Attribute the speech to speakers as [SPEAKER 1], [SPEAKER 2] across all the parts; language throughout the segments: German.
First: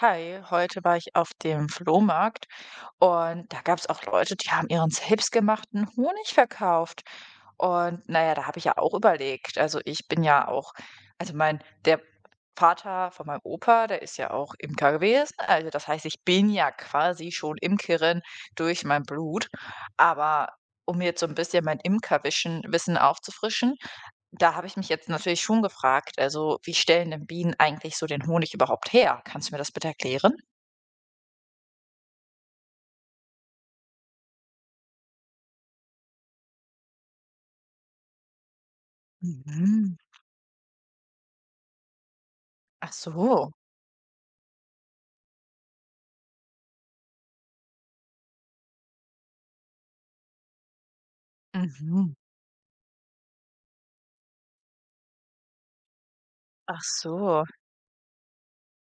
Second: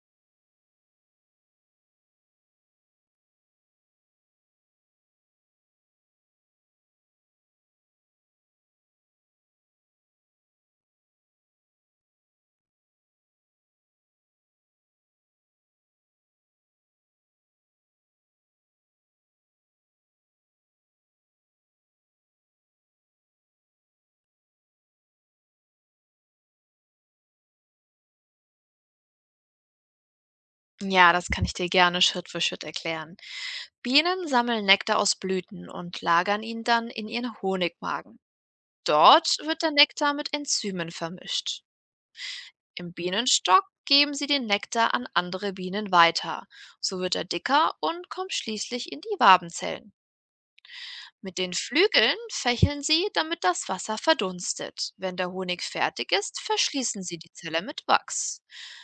[SPEAKER 1] Hi, heute war ich auf dem Flohmarkt und da gab es auch Leute, die haben ihren selbstgemachten Honig verkauft. Und naja, da habe ich ja auch überlegt. Also ich bin ja auch, der Vater von meinem Opa, der ist ja auch Imker gewesen. Also das heißt, ich bin ja quasi schon Imkerin durch mein Blut. Aber um jetzt so ein bisschen mein Imkerwissen Wissen aufzufrischen, da habe ich mich jetzt natürlich schon gefragt, also wie stellen denn Bienen eigentlich so den Honig überhaupt her? Kannst du mir das bitte erklären?
[SPEAKER 2] Ja, das kann ich dir gerne Schritt für Schritt erklären. Bienen sammeln Nektar aus Blüten und lagern ihn dann in ihren Honigmagen. Dort wird der
[SPEAKER 1] Mhm.
[SPEAKER 2] Nektar mit Enzymen vermischt. Im
[SPEAKER 1] Ach so.
[SPEAKER 2] Bienenstock geben sie den Nektar an andere Bienen weiter. So wird er dicker und kommt schließlich in die Wabenzellen. Mit den Flügeln
[SPEAKER 1] Mhm.
[SPEAKER 2] fächeln sie, damit das Wasser verdunstet. Wenn der Honig fertig ist,
[SPEAKER 1] Ach
[SPEAKER 2] verschließen sie die
[SPEAKER 1] so.
[SPEAKER 2] Zelle mit Wachs.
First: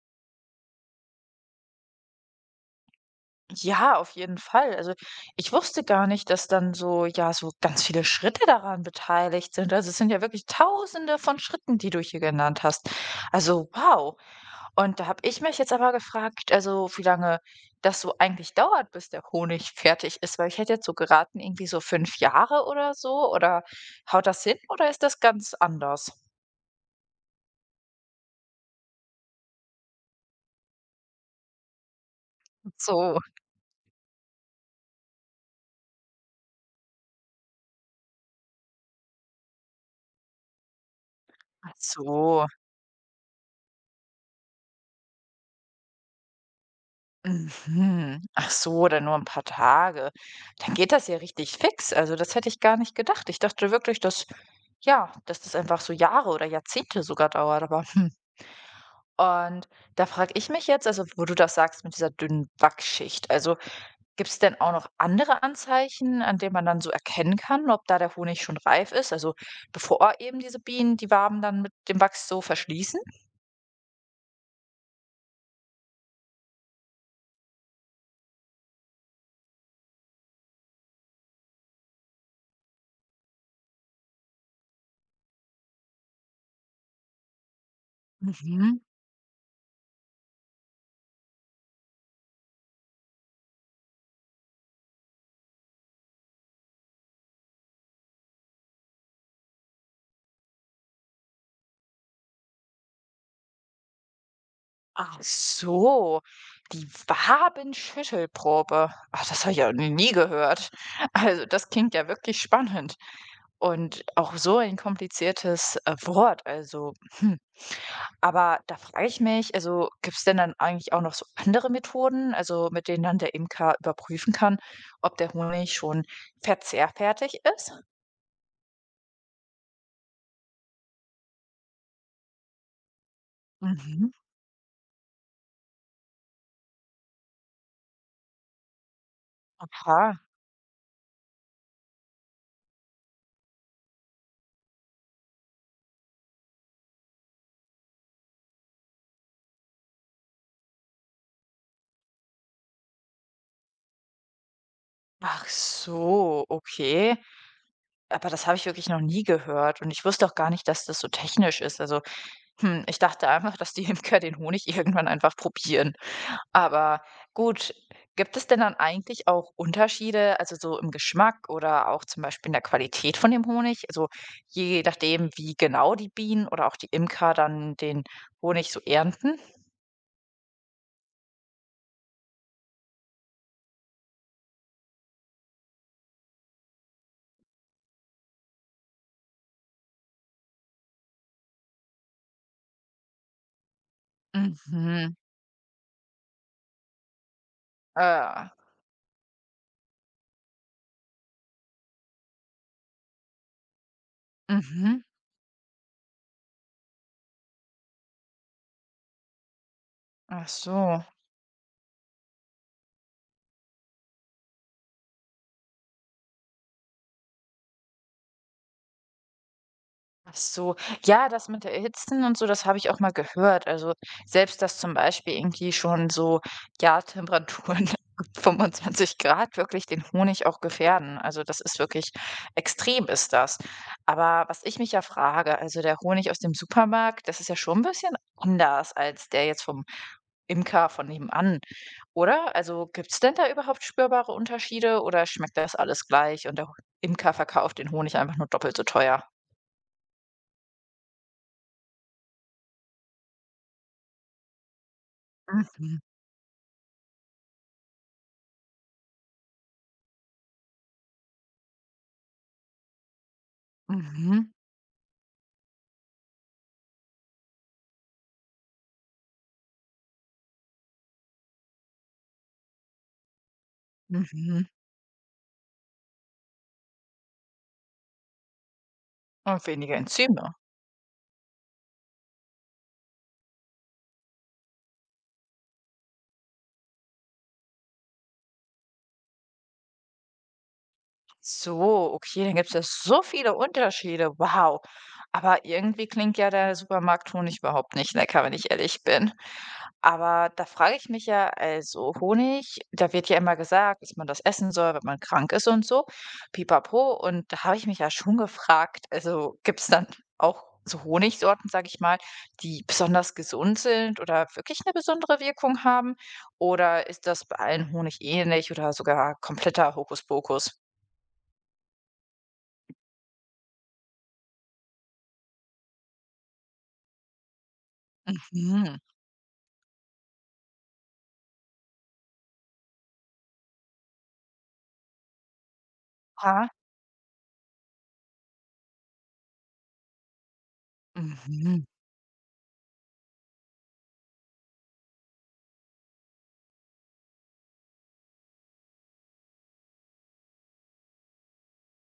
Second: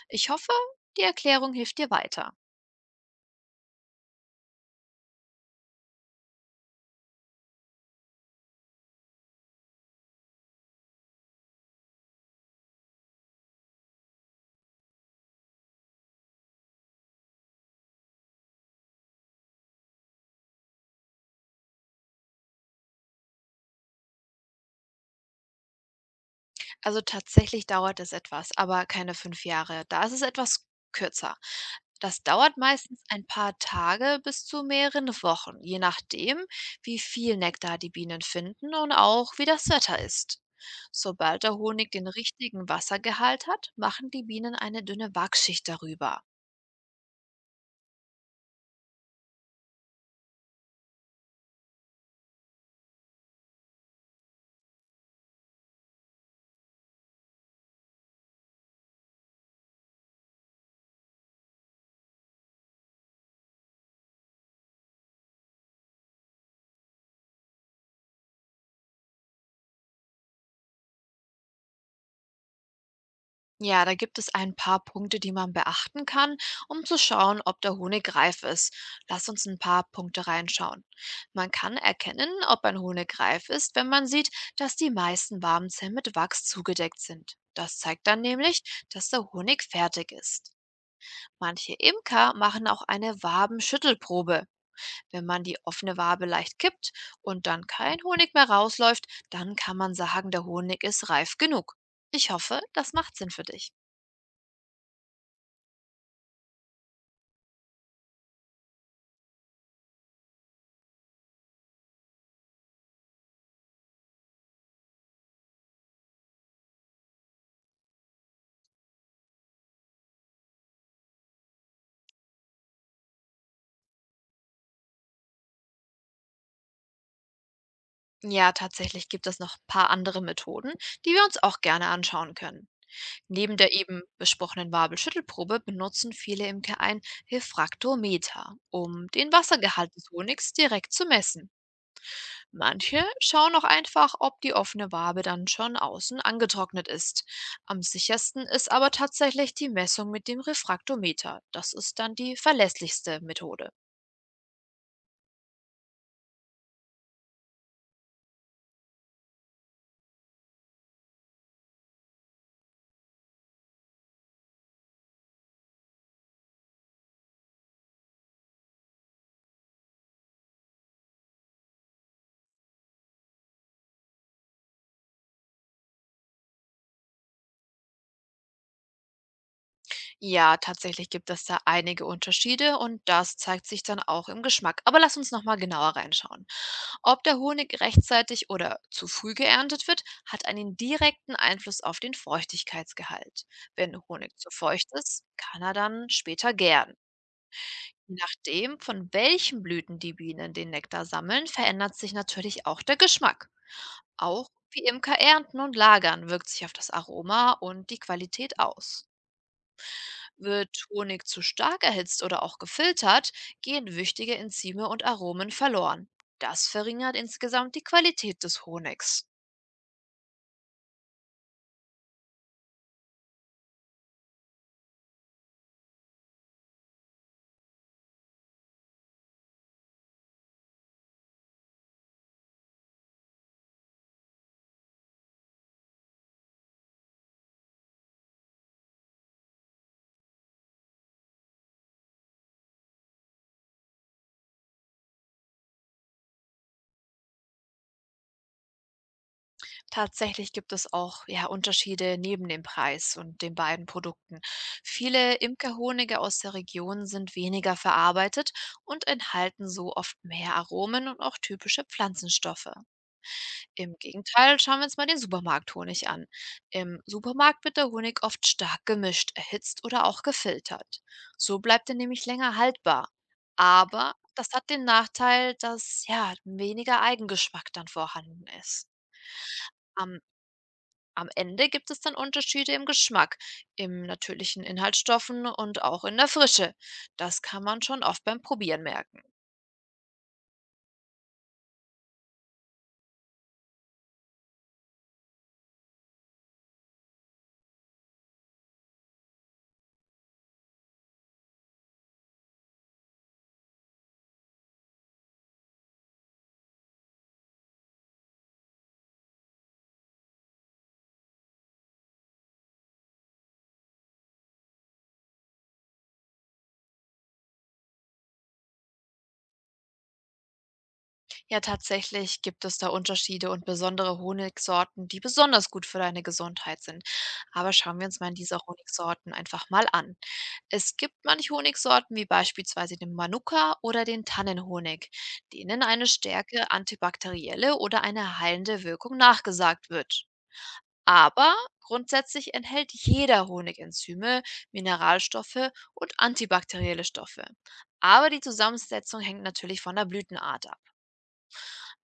[SPEAKER 2] Ich hoffe, die Erklärung hilft dir weiter.
[SPEAKER 1] Ja, auf jeden Fall. Also ich wusste gar nicht, dass dann so, ja, so ganz viele Schritte daran beteiligt sind. Also es sind ja wirklich tausende von Schritten, die du hier genannt hast. Also wow. Und da habe ich mich jetzt aber gefragt, also wie lange das so eigentlich dauert, bis der Honig fertig ist, weil ich hätte jetzt so geraten, irgendwie so 5 Jahre oder so oder haut das hin oder ist das ganz anders?
[SPEAKER 2] Also tatsächlich dauert es etwas, aber keine 5 Jahre. Da ist es etwas kürzer. Das dauert
[SPEAKER 1] Ach
[SPEAKER 2] meistens
[SPEAKER 1] so.
[SPEAKER 2] ein paar Tage bis zu mehreren Wochen, je nachdem, wie viel Nektar die Bienen finden und auch wie das Wetter ist. Sobald der
[SPEAKER 1] Ach
[SPEAKER 2] Honig den
[SPEAKER 1] so,
[SPEAKER 2] richtigen Wassergehalt hat, machen die Bienen eine dünne Wachschicht darüber.
[SPEAKER 1] mhm. Ach so, dann nur ein paar Tage. Dann geht das ja richtig fix. Also, das hätte ich gar nicht gedacht. Ich dachte wirklich, dass ja, dass das einfach so Jahre oder Jahrzehnte sogar dauert, aber, hm. Und da frage ich mich jetzt, also, wo du das sagst mit dieser dünnen Backschicht, also gibt es denn auch noch andere Anzeichen, an denen man dann so erkennen kann, ob da der Honig schon reif ist? Also bevor eben diese Bienen die Waben dann mit dem Wachs so verschließen?
[SPEAKER 2] Ja, da gibt es ein paar Punkte, die man beachten kann, um zu schauen, ob der Honig reif ist. Lass uns ein paar Punkte reinschauen. Man kann erkennen, ob ein Honig reif ist, wenn man sieht, dass die meisten Wabenzellen mit Wachs zugedeckt sind. Das zeigt dann nämlich,
[SPEAKER 1] Mhm.
[SPEAKER 2] dass der Honig fertig ist. Manche Imker machen auch eine Wabenschüttelprobe. Wenn man die offene Wabe leicht kippt und dann kein Honig mehr rausläuft, dann kann man sagen, der Honig ist reif genug. Ich hoffe, das macht Sinn für dich.
[SPEAKER 1] Ach so, die Wabenschüttelprobe. Ach, das habe ich ja nie gehört. Also das klingt ja wirklich spannend. Und auch so ein kompliziertes Wort. Also, hm, aber da frage ich mich, also gibt es denn dann eigentlich auch noch so andere Methoden, also mit denen dann der Imker überprüfen kann, ob der Honig schon verzehrfertig ist?
[SPEAKER 2] Ja, tatsächlich gibt es noch ein paar andere Methoden, die wir uns auch gerne anschauen können. Neben der eben
[SPEAKER 1] Mhm.
[SPEAKER 2] besprochenen Wabelschüttelprobe benutzen viele Imker ein Refraktometer, um den Wassergehalt des
[SPEAKER 1] Aha.
[SPEAKER 2] Honigs direkt zu messen. Manche schauen auch einfach, ob die offene Wabe dann schon außen angetrocknet ist. Am sichersten ist aber tatsächlich die Messung mit dem Refraktometer. Das ist dann die verlässlichste Methode.
[SPEAKER 1] Ach so, okay. Aber das habe ich wirklich noch nie gehört und ich wusste auch gar nicht, dass das so technisch ist. Also, hm, ich dachte einfach, dass die Imker den Honig irgendwann einfach probieren. Aber gut, gibt es denn dann eigentlich auch Unterschiede, also so im Geschmack oder auch zum Beispiel in der Qualität von dem Honig? Also je nachdem, wie genau die Bienen oder auch die Imker dann den Honig so ernten?
[SPEAKER 2] Ja, tatsächlich gibt es da einige Unterschiede und das zeigt sich dann auch im Geschmack. Aber lass uns nochmal genauer reinschauen. Ob der Honig rechtzeitig oder zu früh geerntet wird, hat einen direkten Einfluss auf den Feuchtigkeitsgehalt. Wenn Honig zu feucht
[SPEAKER 1] Mhm.
[SPEAKER 2] ist, kann er dann später gären. Je
[SPEAKER 1] Äh,
[SPEAKER 2] nachdem, von welchen Blüten die Bienen den Nektar sammeln, verändert sich natürlich auch der Geschmack. Auch wie
[SPEAKER 1] mhm.
[SPEAKER 2] Imker ernten und lagern wirkt sich auf das Aroma und die Qualität aus.
[SPEAKER 1] Ach
[SPEAKER 2] Wird
[SPEAKER 1] so.
[SPEAKER 2] Honig zu stark erhitzt oder auch gefiltert, gehen wichtige Enzyme und Aromen verloren. Das verringert insgesamt die Qualität des Honigs.
[SPEAKER 1] Ach so. Ja, das mit der Erhitzen und so, das habe ich auch mal gehört. Also selbst, dass zum Beispiel irgendwie schon so, ja, Temperaturen 25 Grad wirklich den Honig auch gefährden. Also das ist wirklich extrem ist das. Aber was ich mich ja frage, also der Honig aus dem Supermarkt, das ist ja schon ein bisschen anders als der jetzt vom Imker von nebenan, oder? Also gibt's denn da überhaupt spürbare Unterschiede oder schmeckt das alles gleich und der Imker verkauft den Honig einfach nur doppelt so teuer?
[SPEAKER 2] Tatsächlich gibt es auch, ja, Unterschiede neben dem Preis und den beiden Produkten. Viele
[SPEAKER 1] Mhm.
[SPEAKER 2] Imkerhonige aus der Region sind weniger verarbeitet und enthalten so oft mehr Aromen und auch typische Pflanzenstoffe. Im
[SPEAKER 1] Mhm,
[SPEAKER 2] Gegenteil, schauen wir uns mal den Supermarkthonig an. Im Supermarkt wird der Honig oft stark gemischt, erhitzt oder auch gefiltert. So bleibt er nämlich länger haltbar. Aber das
[SPEAKER 1] mhm.
[SPEAKER 2] hat den Nachteil, dass ja weniger Eigengeschmack dann vorhanden ist.
[SPEAKER 1] Und weniger
[SPEAKER 2] Am,
[SPEAKER 1] Enzyme.
[SPEAKER 2] am Ende gibt es dann Unterschiede im Geschmack, im natürlichen Inhaltsstoffen und auch in der Frische. Das kann man schon oft beim Probieren merken.
[SPEAKER 1] So, okay, dann gibt's ja so viele Unterschiede. Wow. Aber irgendwie klingt ja der Supermarkthonig überhaupt nicht lecker, wenn ich ehrlich bin. Aber da frage ich mich ja, also Honig, da wird ja immer gesagt, dass man das essen soll, wenn man krank ist und so. Pipapo. Und da habe ich mich ja schon gefragt, also gibt es dann auch so Honigsorten, sage ich mal, die besonders gesund sind oder wirklich eine besondere Wirkung haben? Oder ist das bei allen Honig ähnlich oder sogar kompletter Hokuspokus?
[SPEAKER 2] Ja, tatsächlich gibt es da Unterschiede und besondere Honigsorten, die besonders gut für deine Gesundheit sind. Aber schauen wir uns mal diese
[SPEAKER 1] Mhm.
[SPEAKER 2] Honigsorten einfach mal an. Es gibt manche Honigsorten, wie beispielsweise den Manuka oder den Tannenhonig, denen eine
[SPEAKER 1] Ah.
[SPEAKER 2] stärke antibakterielle oder eine heilende Wirkung nachgesagt wird. Aber
[SPEAKER 1] Mhm.
[SPEAKER 2] grundsätzlich enthält jeder Honig Enzyme, Mineralstoffe und antibakterielle Stoffe. Aber die Zusammensetzung hängt natürlich von der Blütenart ab.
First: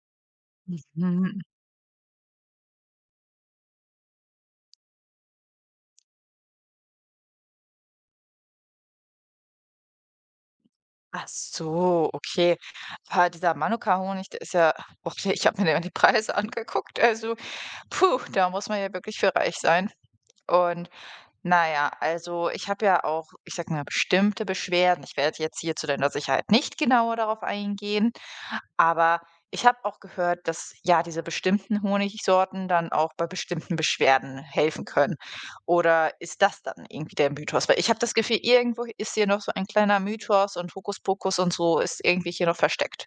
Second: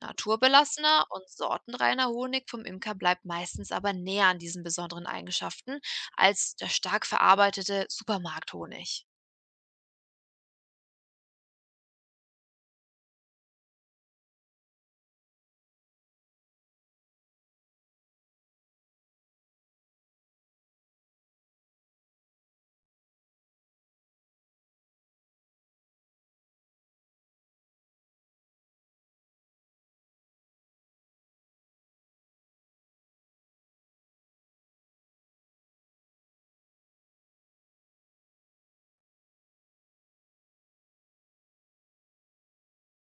[SPEAKER 2] Naturbelassener und
[SPEAKER 1] Mhm.
[SPEAKER 2] sortenreiner Honig vom Imker bleibt meistens aber näher an diesen besonderen Eigenschaften als der stark verarbeitete Supermarkthonig.
[SPEAKER 1] Ach so, okay. Aber dieser Manuka-Honig, der ist ja och, ich habe mir die Preise angeguckt, also puh, da muss man ja wirklich für reich sein. Und na ja, also ich habe ja auch, ich sag mal, bestimmte Beschwerden. Ich werde jetzt hier zu deiner Sicherheit nicht genauer darauf eingehen, aber ich habe auch gehört, dass ja diese bestimmten Honigsorten dann auch bei bestimmten Beschwerden helfen können. Oder ist das dann irgendwie der Mythos? Weil ich habe das Gefühl, irgendwo ist hier noch so ein kleiner Mythos und Hokuspokus und so ist irgendwie hier noch versteckt.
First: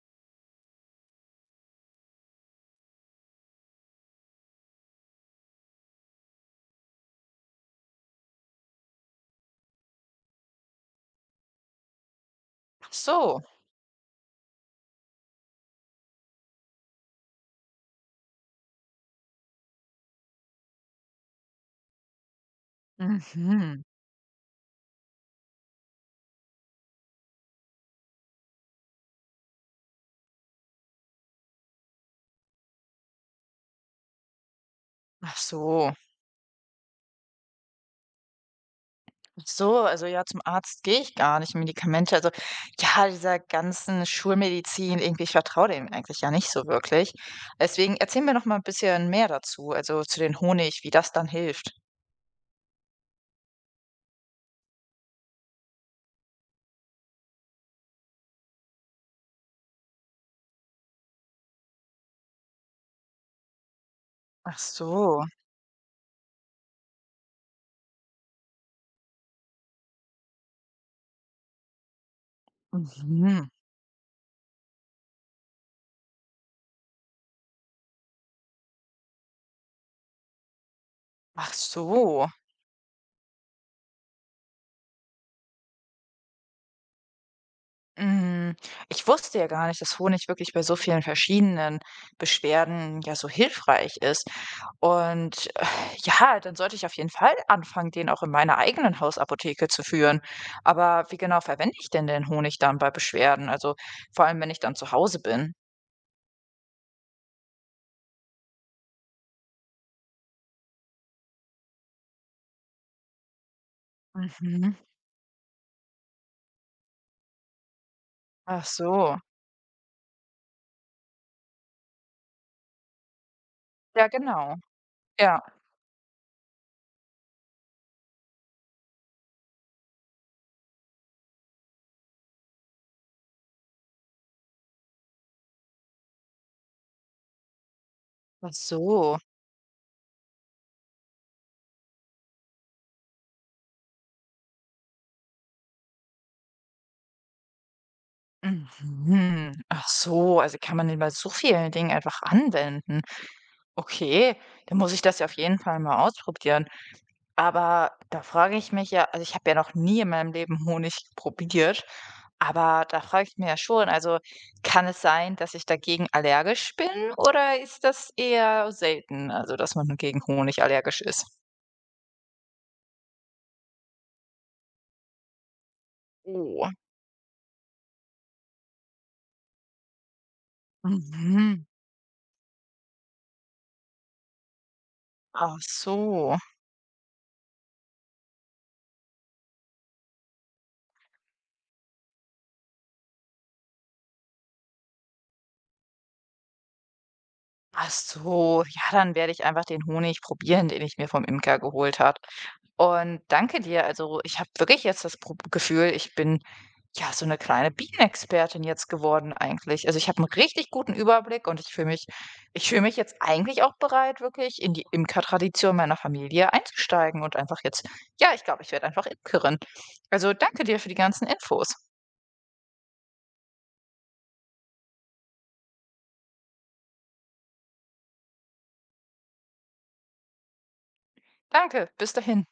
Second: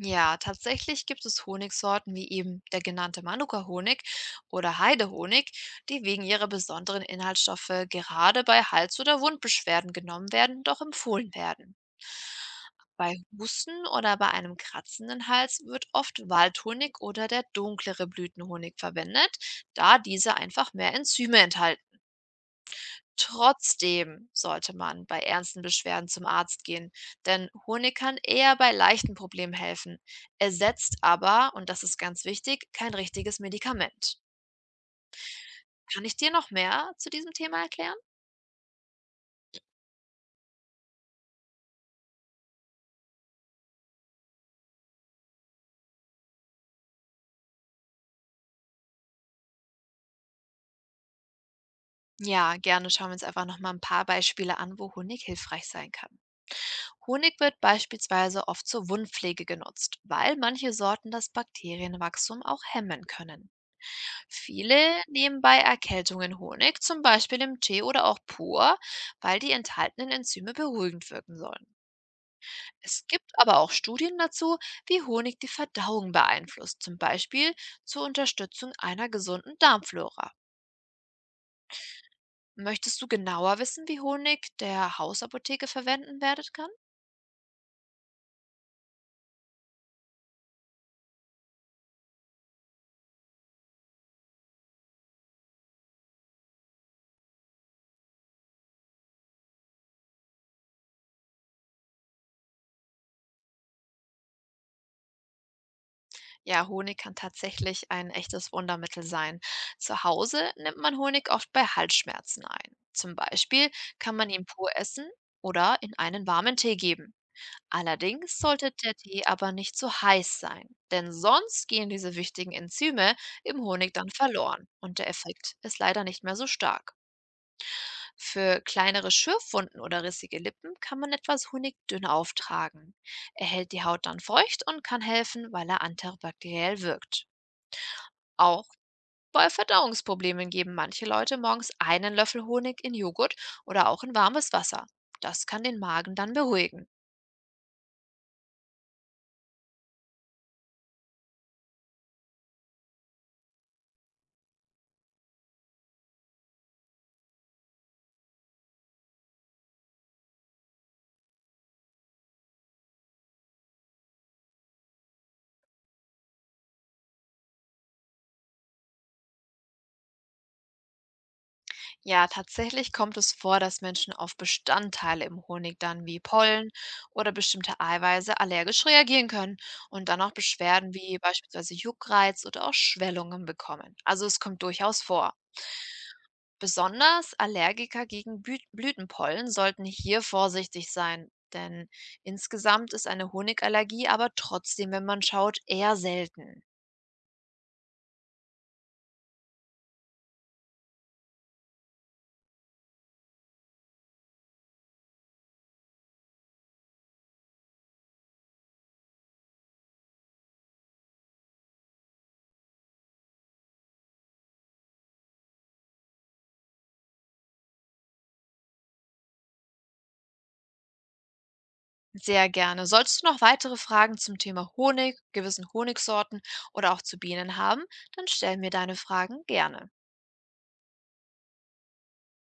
[SPEAKER 2] Ja, tatsächlich gibt es Honigsorten wie eben der genannte Manuka-Honig oder Heidehonig, die wegen ihrer besonderen Inhaltsstoffe gerade bei Hals- oder Wundbeschwerden genommen werden, doch empfohlen werden.
[SPEAKER 1] Ach
[SPEAKER 2] Bei
[SPEAKER 1] so.
[SPEAKER 2] Husten oder bei einem kratzenden Hals wird oft Waldhonig oder der dunklere Blütenhonig verwendet, da diese einfach mehr Enzyme enthalten.
[SPEAKER 1] Mhm.
[SPEAKER 2] Trotzdem sollte man bei ernsten Beschwerden zum Arzt gehen, denn Honig kann eher bei leichten Problemen helfen, ersetzt aber, und das ist ganz wichtig, kein richtiges Medikament.
[SPEAKER 1] Ach so.
[SPEAKER 2] Kann ich dir noch mehr zu diesem Thema erklären?
[SPEAKER 1] Ach so, also ja, zum Arzt gehe ich gar nicht. Medikamente, also ja, dieser ganzen Schulmedizin, irgendwie, ich vertraue dem eigentlich ja nicht so wirklich. Deswegen erzähl mir noch mal ein bisschen mehr dazu, also zu den Honig, wie das dann hilft.
[SPEAKER 2] Ja, gerne schauen wir uns einfach noch mal ein paar Beispiele an, wo Honig hilfreich sein kann. Honig wird beispielsweise oft zur Wundpflege genutzt, weil manche Sorten das Bakterienwachstum auch hemmen können.
[SPEAKER 1] Ach
[SPEAKER 2] Viele
[SPEAKER 1] so,
[SPEAKER 2] nehmen bei Erkältungen Honig, zum Beispiel im Tee oder auch pur, weil die enthaltenen Enzyme beruhigend wirken sollen. Es gibt
[SPEAKER 1] mhm.
[SPEAKER 2] aber auch Studien dazu, wie Honig die Verdauung beeinflusst, zum Beispiel zur Unterstützung einer gesunden Darmflora.
[SPEAKER 1] Ach so.
[SPEAKER 2] Möchtest du genauer wissen, wie Honig der Hausapotheke verwenden werden kann?
[SPEAKER 1] Hm, ich wusste ja gar nicht, dass Honig wirklich bei so vielen verschiedenen Beschwerden ja so hilfreich ist. Und, ja, dann sollte ich auf jeden Fall anfangen, den auch in meiner eigenen Hausapotheke zu führen. Aber wie genau verwende ich denn den Honig dann bei Beschwerden? Also, vor allem, wenn ich dann zu Hause bin.
[SPEAKER 2] Ja, Honig kann tatsächlich ein echtes Wundermittel sein. Zu Hause nimmt man Honig oft bei Halsschmerzen ein. Zum Beispiel kann man ihn pur
[SPEAKER 1] Mhm.
[SPEAKER 2] essen oder in einen warmen Tee geben. Allerdings
[SPEAKER 1] Ach
[SPEAKER 2] sollte der
[SPEAKER 1] so.
[SPEAKER 2] Tee aber nicht zu heiß sein, denn sonst gehen diese wichtigen Enzyme im Honig
[SPEAKER 1] Ja,
[SPEAKER 2] dann
[SPEAKER 1] genau.
[SPEAKER 2] verloren und der
[SPEAKER 1] Ja.
[SPEAKER 2] Effekt ist leider nicht mehr so stark. Für kleinere Schürfwunden oder rissige Lippen kann man etwas Honig dünn auftragen. Er hält die Haut dann feucht und kann helfen, weil er antibakteriell wirkt.
[SPEAKER 1] Ach
[SPEAKER 2] Auch
[SPEAKER 1] so.
[SPEAKER 2] bei Verdauungsproblemen geben manche Leute morgens einen Löffel Honig in Joghurt oder auch in warmes Wasser. Das kann den Magen dann beruhigen.
[SPEAKER 1] Mhm. Ach so, also kann man den bei so vielen Dingen einfach anwenden. Okay, dann muss ich das ja auf jeden Fall mal ausprobieren. Aber da frage ich mich ja, also ich habe ja noch nie in meinem Leben Honig probiert, aber da frage ich mich ja schon, also kann es sein, dass ich dagegen allergisch bin oder ist das eher selten, also dass man gegen Honig allergisch ist?
[SPEAKER 2] Ja, tatsächlich kommt es vor, dass Menschen auf Bestandteile im Honig dann wie Pollen
[SPEAKER 1] Oh,
[SPEAKER 2] oder bestimmte Eiweiße allergisch reagieren können und dann auch Beschwerden wie
[SPEAKER 1] mhm.
[SPEAKER 2] beispielsweise Juckreiz oder auch Schwellungen bekommen. Also es kommt durchaus vor.
[SPEAKER 1] Ach so.
[SPEAKER 2] Besonders Allergiker gegen Blütenpollen sollten hier vorsichtig sein, denn insgesamt ist eine Honigallergie aber trotzdem, wenn man schaut, eher selten.
[SPEAKER 1] Ach so, ja, dann werde ich einfach den Honig probieren, den ich mir vom Imker geholt habe. Und danke dir. Also, ich habe wirklich jetzt das Pro Gefühl, ich bin ja so eine kleine Bienenexpertin jetzt geworden eigentlich. Also, ich habe einen richtig guten Überblick und ich fühle mich jetzt eigentlich auch bereit, wirklich in die Imkertradition meiner Familie einzusteigen und einfach jetzt ja, ich glaube, ich werde einfach Imkerin. Also, danke dir für die ganzen Infos.
[SPEAKER 2] Sehr gerne. Solltest du noch weitere Fragen zum Thema Honig, gewissen Honigsorten oder auch zu Bienen haben, dann stell mir deine Fragen gerne.
[SPEAKER 1] Danke, bis dahin.